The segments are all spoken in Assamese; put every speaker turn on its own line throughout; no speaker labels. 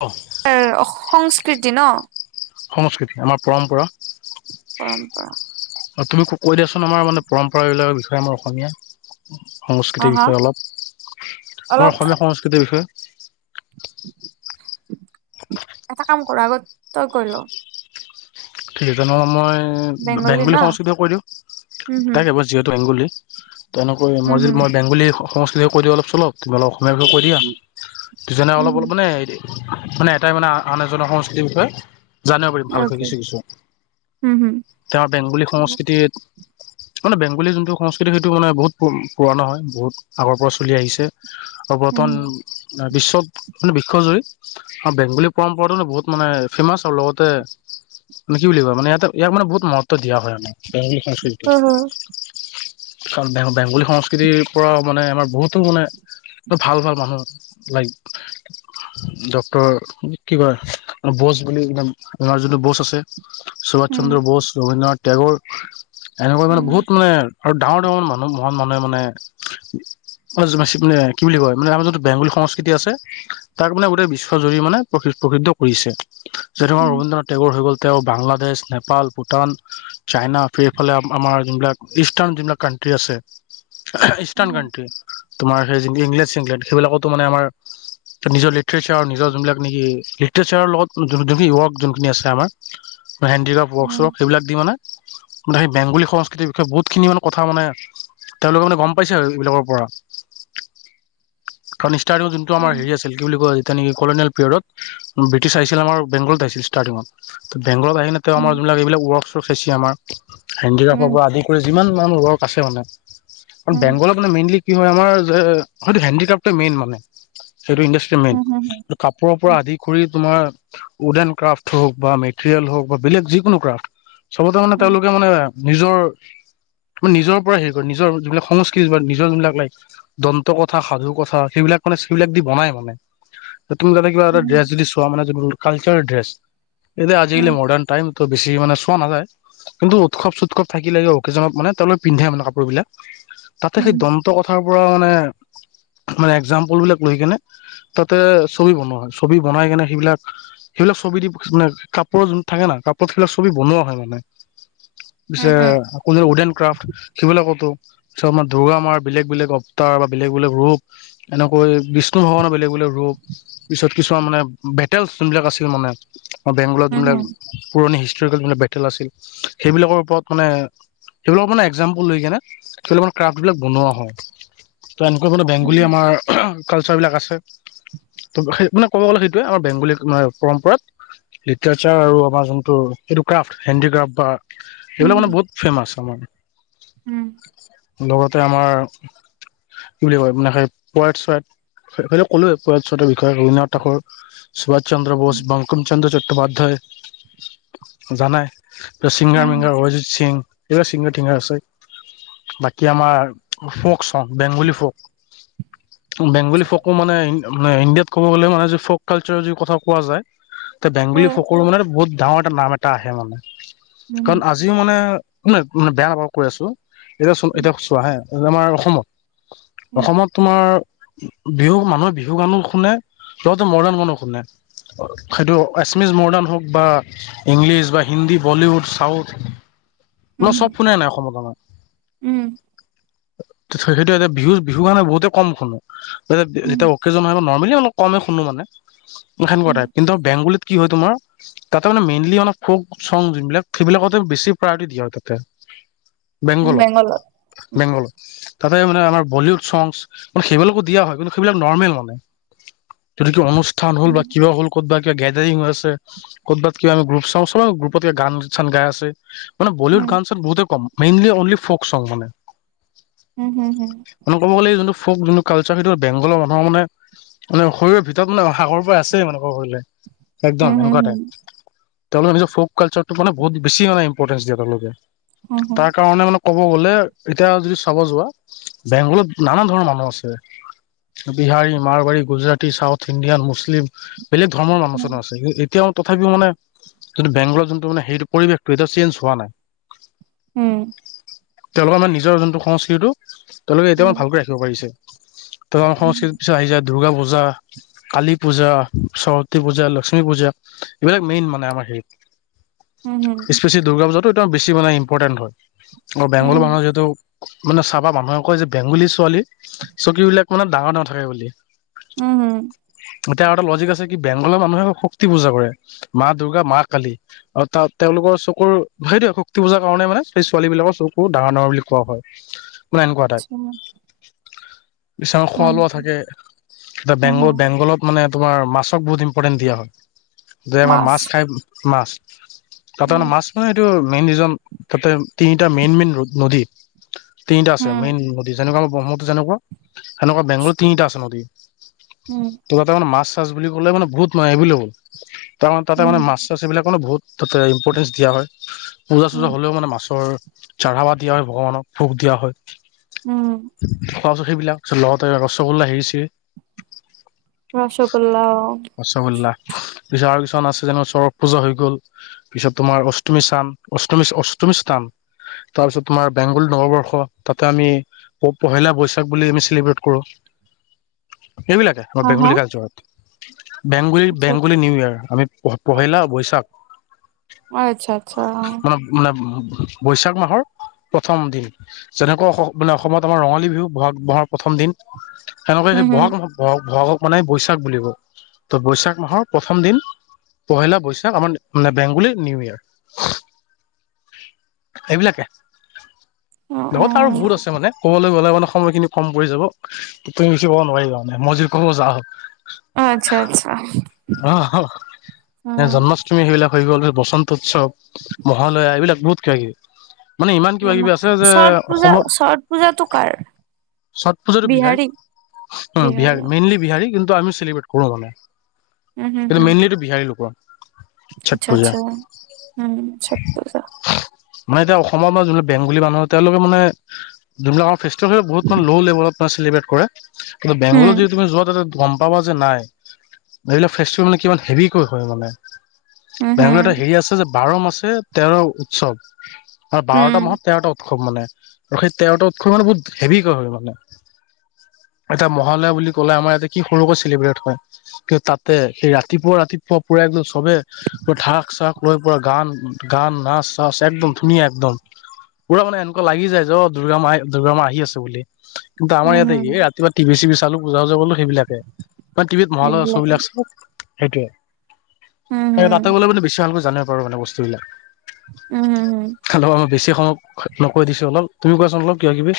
অঁ।
এ সংস্কৃতি ন?
সংস্কৃতি আমাৰ পৰম্পৰা।
পৰম্পৰা
অঁ তুমি ক কৈ দিয়াচোন আমাৰ মানে পৰম্পৰাবিলাকৰ বিষয় আমাৰ অসমীয়া।
হা
সংস্কৃতিৰ
হা
বিষয়ে অলপ, আমাৰ
অলপ
অসমীয়া সংস্কৃতিৰ বিষয়ে।
এটা কাম কৰা আগত তই কৈল।
ঠিক আছে তেনেহ'লে মই বেংগলী সংস্কৃতিয় কৈ দিওঁ,
হুম
এটাই
হুম
কেবল যিহেতু বেংগলী তেনেকৈ
হুম
মই যদি মই বেংগলী সংস্কৃতি কৈ দিওঁ অলপ চলপ তুমি অলপ অসমীয়াৰ বিষয়ে কৈ দিয়া,
হুম
তেতিয়া মানে
হুম
অলপ
হুম
অলপ মানে মানে এটাই মানে আন এজনৰ সংস্কৃতিৰ বিষয়ে জানিব পাৰিম ভালকৈ কিছু কিছু।
হু হুম।
এতিয়া আমাৰ বেংগলী সংস্কৃতিত মানে বেংগলী যোনটো সংস্কৃতি সেইটো মানে বহুত প পুৰণা হয় বহুত। আগৰ পৰা চলি আহিছে, আৰু
হুম
বৰ্তমান বিশ্বত মানে বিশ্বজুৰি অ বেংগলী পৰম্পৰাটো ন বহুত মানে ফেমাচ আৰু লগতে মানে কি বুলি ভাবা, মানে ইয়াতে ইয়াক মানে বহুত মহত্ব দিয়া হয় মানে বেংগলী সংস্কৃতিটো
হুম
বেং বেং বেংগলী সংস্কৃতিৰ পৰাও মানে আমাৰ বহুতো মানে ভাল ভাল মানুহ লাইগ ডক্টৰ কিবা বচ বুলি কিনাম আমাৰ যোনটো বচ আছে সুভাষ
হুম
চন্দ্ৰ বোচ, ৰবীন্দ্ৰনাথ টেগৰ এনেকুৱা মানে বহুত মানে আৰু ডাঙৰ ডাঙৰ মানুহ মহান মানুহে মানে মানে জনচিপ নে কি বুলি কয় মানে আমাৰ যোটো বেংগলী সংস্কৃতি আছে তাক মানে গোটেই বিশ্বজুৰি মানে প্ৰ প্ৰসিদ্ধ কৰিছে। যে ধৰ
হুম
ৰবীন্দ্ৰনাথ টেগ'ৰ হৈ গ'ল তেওঁ বাংলাদেশ, নেপাল, ভূটান চাইনা সেইফালে আমাৰ যোনবিলাক ইষ্টাৰ্ণ যোনিবিলাক কানট্ৰি আছে, ইষ্টাৰ্ণ
হুম
কানট্ৰি তোমাৰ সেই ইংলেছ ইংলেণ্ড সেইবিলাকতো মানে আমাৰ নিজৰ লি ঠচাৰৰ নিজৰ যোনবিলাক নেকি লিঠচাৰৰ লগত যোনখিন ৱৰ্ক যোনখিন আছে আমাৰ হেণ্ডিকাপ ৱক্
হুম
শ্বপ সেই বিলাক দি মানে মানে সেই বেংগলী সংস্কৃতিৰ বিষয়ে বহুতখিনি মানে কথা মানে তেওঁলোকে মানে গম পাইছে আৰু এইবিলাকৰ পৰা।
[inaudible]
ঘনিষ্ঠা আৰু যোন টো আমাৰ হেৰি আছিল কি বুলি কয় যেতিয়া নেকি কলনিয়েল পিৰিয়ডত, ব্ৰিটিছ আহিছিল আমাৰ বেংগলত আহিছিল ষ্টাৰ্টিঙত। ত বেংগত আহি কিনে তেওঁ আমাৰ যোনবিলাক এইবিলাক ৱৰ্কশ্বপ হৈছে আম
হুম
হেণ্ডিক্ৰফৰ
হুম
পৰা আদি কৰি যিমান মান ৱৰ্ক আছে মানে, কাৰণ
হুম
বেংগলত মানে মেইনলি কি হয় আমাৰ সেইটো হেণ্ডিক্ৰাফটো মেইন মানে। সেইটো ইনডা সেইটো মেইন।
হুম
কাপোৰৰ পৰা আদি কৰি তোমাৰ উড্ এড ক্ৰাফ্ট হওক বা মেটেৰিয়েল হওক বা বেলেগ যিকোনো ক্ৰাফ্ট চবতে মানে
হুম
তেওঁলোকে মানে নিজৰ মানে নিজৰ পৰা হেৰি কৰে নিজৰ যিবিলাক সংস্কৃতি বা নিজৰ যোনিলাক লাইক দন্ত কথা সাধু কথা সেইবিলাক মানে স্কৃপ সেইবিলাক দি বনাই মানে। তুমি যাতে কিবা
হুম
এটা ড্ৰেছ যদি চোৱা মানে কালচাৰেল ড্ৰেছ। এতিয়া আজিকালি মডাৰ্ণ টাইম ত' বেছি মানে চোৱা নাযায়। কিন্তু উৎসৱ-চোৎসৱ থাকিলে যে অকেজনত মানে তলত পিন্ধে মানে কাপোৰ বিলাক। তা'তে
হুম হুম
সেই দন্ত কথাৰ পৰা মানে মানে একজাম্পল বিলাক লৈ কেনে তা'তে ছবি বনোৱা হয়। ছবি বনাই কেনে সেইবিলাক- সেইবিলাক ছবি দি মানে কাপোৰৰ যোন থাকে না কাপোৰত সেইবিলাক ছবি বনোৱা হয় মানে। পিছে কোন উড এন ক্ৰাফট সেইবিলাকতো ফটো। চ' আমাৰ দুৰ্গা মাৰ বেলেগ-বেলেগ অৱতাৰ বা বেলেগ-বেলেগ ৰূপ- এনেকৈ বিষ্ণু ভগৱানৰ বেলেগ-বেলেগ ৰূপ। পিছত কিছুমান মানে বেটেলছ যোনবিলাক আছিল মানে বেংগলত
হুম
যোনবিলাক- পুৰণি হিষ্টৰিবিলাক বেটেল আছিল, সেইবিলাকৰ ওপৰত মানে- সেইবিলাক মানে একজাম্পল লৈ কেনে মান ক্ৰাফবিলাক বনোৱা হয়। তো এনেকুৱা মানে বেংগলী আমাৰ কালচাৰবিলাক আছে। ত' সেই মানে ক'ব গ'লে সেইটোয়ে আৰু বেংগলী পৰম্পৰাত- লিটাৰচাৰ আৰু আমাৰ যোনটো এইটো ক্ৰাফ্ট, হেণ্ড ক্ৰাফ্ট বা-
হুম
এইবিলাক মানে বহুত ফেৰ্মাচ আমাৰ।
হুম হুম
লগতে আমাৰ কি বুলি কয় মানে সেই পট চোৱট- তেখেতক কলোৱে এই [inaudible] ৰবীন্দ্ৰনাথ ঠাকুৰ। সুভাষ চন্দ্ৰ বোস, বংকুম চন্দ্ৰ চটোপাধ্যায় জানাই। চিংগাৰ-মিংগাৰ অৰিজিত সিং এইবিলাক চিংগাৰ-টিঙাৰ আছে বাকী' আমাৰ ফক চং বেংগলী ফক। বেংগলী ফকো মানে মানে ইণ্ডিয়াত ক'ব গ'লে মানে ফ'ক কালচাৰৰ যি কথা কোৱা যায়। এ বেংগলী ফক মানে বহুত ডাঙৰ এটা নাম এটা আহে মানে।
হুম হুম হুম
কাৰণ আ- জি মানে মানে বেয়া নাপাবা কৈ আছো এতিয়া চ' এতিয়া চোৱা হে আমাৰ অসমত- অসমত তোমাৰ- বিহু মানুহে বিহু গানো শুনে লগতে মডাৰ্ণ গানো শুনে। সেইটো আছামিজ মৰ্ডাণ হওঁক বা- ইংলিছ বা হিন্দী বলিউড, চাউথ এইবোৰ চব শুনে নাই অসমত আমাৰ।
উম।
সেইটো এতিয়া বিহু-বিহু কাৰাণে বহুতে কম শুনো।
হুম
যেতিয়া অকেজন হয় নৰমেলি কমে শুনো মানে সেনেকুৱা তাইপ। কিন্তু বেংগলীত কি হয় তোমাৰ- তা'তে মানে মেইনলি অক ফৌক চং যোনবিলাক সেইবিলাকতে বেছি প্ৰায়ৰিটি দিয়া হয় তা'তে।
হুম বেংগলত
বেংগলত-বেংগলত। তা'তে মানে আমাৰ বলিউড চং মানে সেইবিলাকো দিয়া হয় কিন্তু সেইবিলাক নৰ্মেল মানে। যদি কিবা অনুষ্ঠান হ'ল বা কিবা হ'ল ক'ত বা কিবা গেডাৰিং হৈ আছে- কৰ'বাত কিবা গ্ৰুপ চং চব গ্ৰুপতে গান-চান গাই আছে। মানে বলউড গান-চান বহুতে কম মেইনলি অনলি ফক চং মানে।
উম, হুম-হুম।
মানে ক'ব গ'লে যোনটো ফৌক যোনটো কালচাৰ বেংগল মানুহৰ মানে- মানে শৰীৰৰ ভিতৰত মানে আগৰ পৰাই আছেই ক'বলে একদম এনেকুৱা তাইপ। তেওঁলোকে নিজ ফক কালচাৰটো মানে বহুত বেছি ইম্পৰ্টেন্ট দিয়ে তেওঁলোকে। তাৰ কাৰণে মানে ক'ব গ'লে এতিয়া যদি চাব যোৱা- বেংগলত নানা ধৰণৰ মানুহ আছে। Bihari, Marwari, Gujarati, south Indian, Muslim. বেলেগ ধৰ্মৰ মানুহ চোনো আছে এতিয়াও তথাপিও মানে কিন্তু বেংগলৰ যোনটো মানে সেইটো পৰিৱেশটো চেঞ্জ হোৱা নাই। তেওঁলোকৰ নিজৰ যোনটো সংস্কৃতিটো তেওঁলোকে এতিয়া মানে ভালকৈ ৰাখ কলিছে আমাৰ সংস্কৃতিৰ
মাছ
পিছত আহি যায় দূৰ্গা পূজা, কালী পূজা। সৰস্বতী পূজা, লক্ষ্মী পূজা এইবিলাক মেইন মানে আমাৰ হেৰিত।
উম, হুম।
স্পেছি দুৰ্গা পূজাটো বেছি মানে ইম্পৰ্টেন হয় আৰু বেংলৰ মানুহ যিহেতু। মানে চাবা মানুহে কয় যে বেংগুলী ছোৱালী চকুবিলাক মানে ডাঙৰ ডাঙৰ থাকে বুলি।
উম, হম।
এতিয়া আৰু এটা লজিক আছে কি বেংগলৰ মানুহে শক্তি পূজা কৰে মা দূৰ্গা, মা কালী। অ', তাত তেওঁলোকৰ চকুৰ সেইটো শক্তি পূজাৰ কাৰণে মানে সেই ছোৱালীবিলাকৰ চকু ডাঙৰ ডাঙৰ বুলি কোৱা হয়।
[inaudible]
এ এনেকুৱা টাইপ। বিছনাত খোৱা লোৱা থাকে, বেংগল বেংগলত মানে তোমাৰ মাছক বহুত ইম্পৰ্টেন্ট দিয়া হয় যে আমাৰ মাছ খাই মাছ তামানে মাছ মানে এইটো মেইন ৰিজন তাতে তিনিটা মেইন মেইন ৰ নদী। তিনিটা আছে মেইন নদী যেনেকা আমাৰ ব্ৰহ্মপুত্ৰ যেনেকুৱা সেনেুৱা বেংগলত তিনিটা আছে নদী।
উম।
তাতে মানে মাছ চাছ বুলি ক'লে মানে বহুত নয় এবলেবল তাৰে তাতে মানে মাছ এইবিলাকনো বহুত তাতে ইম্পৰ্টেঞ্চ দিয়া হয় পূজা চূজা হ'লেও মানে মাছৰ চঢ়াবা দিয়া হয় ভগৱানক ভোগ দিয়া হয়। অজখিবিলাক লগৰৰ হেৰি চেৰি
ৰসগোল্লা, অ'।
ৰসগোল্লা পিছত আৰু কিছুমান আছে যেনে সৰক পূজা হৈ গ'ল। পিছত তোমাৰ অষ্টমী স্থান, অষ্টমী অষ্টমী স্থান। তাৰপিছত তোমাৰ বেংগল নৱবৰ্ষ তাতে আমি ত-পহিলা বৈশাখক বুলি আমি চেলিব্ৰেট কৰোঁ, এইবিলাকে
হা
আমাৰ
হা
বেংগলী কালচৰত। বেংগলী
আচ্ছা আচ্ছা
বেংগলী নিউ ইয়াৰ আমি পঢ়িলা বৈশাখ
অ', আচ্ছা, আচ্ছা, অ'।
বা মানে মানে বৈশাখ মাহৰ প্ৰথম দিন। যেনেকৈ মানে অসমত আমাৰ ৰঙালী বিহু বহাগ বহাগ প্ৰথম দিন। সেনেকে
উম
সেই
হুম
বহাগ ব-বহাগক মানে বৈশ শাখ বুলি কয়, বৈশাখ মাহৰ প্ৰথম দিন। পহিলা বৈশাখ আমাৰ মানে বেংগলী নিউ ইয়াৰ। এইবিলাকে
অ অ
লগতে আৰু বহুত আছে মানে ক'বলৈ গ'লে মানে সময়খিনি কম পৰি যাব, তুমি বেছি ক'ব নোৱাৰিবা মই যদি বেছি ক'ব যাওঁ।
অ', আচ্ছা, আচ্ছা।
অ', এতিয়া
উম
জন্ম তুমি সেইবিলাক হৈ গ'ল বসন্ত উৎসৱ মহালয়া, এইবিলাক বহুত কিবা কিবি। মানে ইমান কিবা কিবি আছে যে
ছট পূজা
অসমত
ছট পূজাটো কাৰ
চঠ পূজাতো বিহাৰী উম, বিহাৰী মেইনলি বিহাৰী কিন্তু আমি চেলিব্ৰেট কৰোঁ মানে।
উম হুম
কিন্তু
হুম
মেইনলি এইটো বিহাৰী লোকৰ। ছট
আচ্ছা,
পূজা
আচ্ছা, উম, চট পূজা।
মানে এতিয়া অসমৰ বা যোনবাক বেংগলী মানুহ তেওঁলোকে মানে যোনবিলাক ফেষ্টিভেল বহুত [unintelligible] চেলিব্ৰেট কৰে, কিন্তু
উম
বেংগলত যদি তুমি যোৱা তাতে গম তাৰপা কৈছোঁ নাই। এইবিলাক ফেষ্টিভেল মানে কিমান হেভিকৈ হয় মানে
উম
বেংগলত
হুম
এটা হেৰি আছ সেইটো যে বাৰো মাসে তেৰো উৎসব, হয় বাৰটা
উম
মাহত তেৰটা উৎসৱ। উৎসৱ মানে আৰু সেই তেৰটা উৎসৱ মানে বহুত হেভিকৈ হয় মানে। এটা মহালয়া বুলি ক'লে আমাৰ ইয়াতে কি সৰুকৈ চেলিব্ৰেট হয়। কিন্তু তাতে সেই ৰাতিপুৱা-ৰাতিপুৱা পুৰা একদম চবেই। পুৰা ঢাক-চাক লৈ পুৰা গান, গান নাচ-চাচ একদম ধুনীয়া একদম। পুৰা মানে এনেকুৱা লাগি যায় যে ও দুৰ্গা মাই দুৰ্গা মা আহি আছোঁ বুলি, কিন্তু আমাৰ
উম
ইয়াতে কি
হুম
এই ইয়াত। কিবা টিভি-চিভি চালোঁ পূজা-উজা কৰিলোঁ সেইবিলাকে, কাৰণ টিভিত মহালয়া
সেইবিলাকে
শ্বোবিলাক চাওঁ সেইটোৱে।
উম
এই
হুম
তাতে গ'লে মানে বেছি ভালকৈ জানিব পাৰোঁ মানে বস্তুবিলাক।
উম হুম হুম উম
খালি মই বেছি সময় ন কৈ দিছোঁ অলপ, তুমি কোৱাচোন অলপ কিবা-কিবি?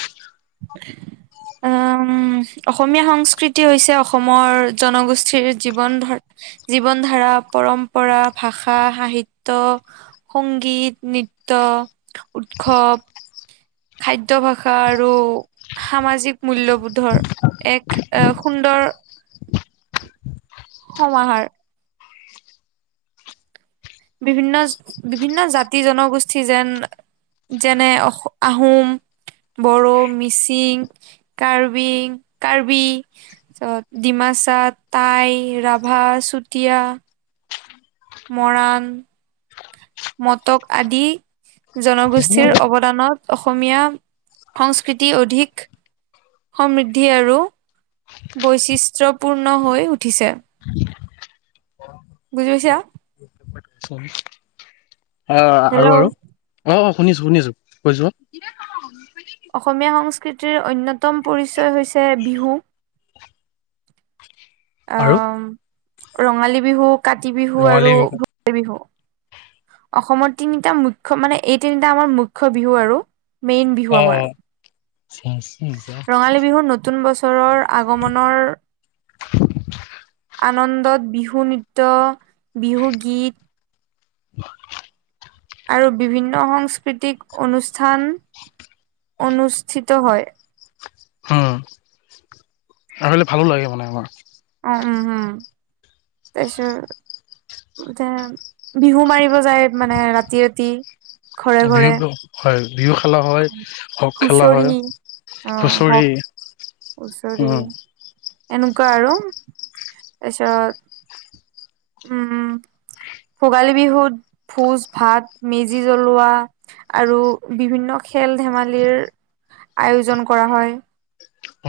এ',। অ', -উম', অসমীয়া সংস্কৃতি হৈছে অসমৰ জনগোষ্ঠীৰ জীৱন ধাৰ জীৱন ধাৰা পৰম্পৰা ভাষা সাহিত্য। সংগীত নৃত্য উৎসৱ। খাদ্য ভাষা আৰু সামাজিক মূল্যবোধৰ এক। এক সুন্দৰ। সমাহাৰ। বিভিন্নচ বিভিন্ন জাতি জনগোষ্ঠী যেন। যেনে অস', -আহোম। বড়ো, মিচিং, কাৰ্বিং, কাৰ্বি। তাৰপিছত ডিমাচা, তাই, ৰাভা, চুতীয়া। মৰাণ, মটক আদি জনগোষ্ঠীৰ অৱ অৱদানত অসমীয়া সংস্কৃতি অধিক। সমৃদ্ধি আৰু বৈশিষ্ট্যপূৰ্ণ হৈ উঠিছে। বুজি পাইছা?
আ', -আ',
হেল্ল'
আৰু-আৰু অ', -অ', শুনিছোঁ-শুনিছোঁ কৈ যোৱা।
অসমীয়া সংস্কৃতিৰ অন্যতম পৰিচয় হৈছে বিহু।
আৰু
আহ', -ম', ৰঙালী বিহু, কাতি বিহু
ৰঙালী
আৰু
বিহু
ভোগালী বিহু। অসমৰ তিনিটা মুখ্য মানে এই তিনিটা আমাৰ মুখ্য বিহু আৰু। মেইন বিহু
অ',
আমাৰ
-অ', চাচোন যা।
ৰঙালী বিহুৰ নতুন বছৰৰ আগমনৰ। আনন্দত বিহু নৃত্য, বিহু গীত।
হয়।
আৰু বিভিন্ন সংস্কৃতিক অনুষ্ঠান, অনুষ্ঠিত হয়।
উম', আৰু এইবিলাক ভালো লাগে মানে আমাৰ।
অ', উম', -হুম' তাৰপিছে উম', যেনে। বিহু মাৰিব যায় মানে ৰাতি-ৰাতি, ঘৰে-ঘৰে।
বিহু হয় বিহু খেলা হয়, হঁক খেলা
হুঁচৰি
হয়, হুচৰি।
হুচৰি, এনেকুৱা আৰু তাৰপিছত। উম', -উম', ভোগালী বিহুত ভোজ-ভাত, মেজি জ্বলোৱা। আৰু বিভিন্ন খেল-ধেমালিৰ আয়োজন কৰা হয়।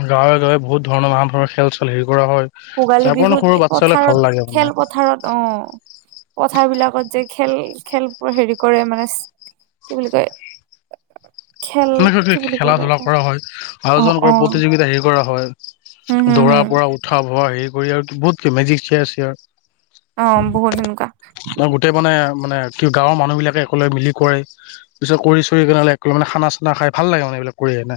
গাঁৱে-গাঁৱে বহুত ধৰণৰ নানা ধৰণৰ খেল-চেল হেৰি কৰা হয়।
ভোগালী
যাৰ পৰা
বিহুত
সৰু
এ
বাচ্ছালে ভাল
পথাৰত
লাগে মানে
খেল পথাৰত অহ',। পথাৰ বিলাকত যে খেল-খেল বোৰ হেৰি কৰে মানে কি বুলি কয়। [inaudible]
তেনেকৈ
কি বুলি
খেলা
কয়
ধূলা
এটা
কৰা হয়
অ
আয়োজন কৰা
অ
প্ৰতিযোগিতা হেৰি কৰা
হম
হয়।
হম
দৌৰাৰ
হম
পৰা উঠা বহা হেৰি কৰি আৰু বহুত মেজিক চিয়াৰ চিয়াৰ
অ' বহুত সেনেকুৱা।
ন গোটেই মানে মানে কি গাঁৱৰ মানুহ বিলাকে একেলগে মিলি কৰে। পিছত কৰি চৰি কেনে মানে খানা চানা খাই ভাল লাগে মানে এইবিলাক কৰি কিনে।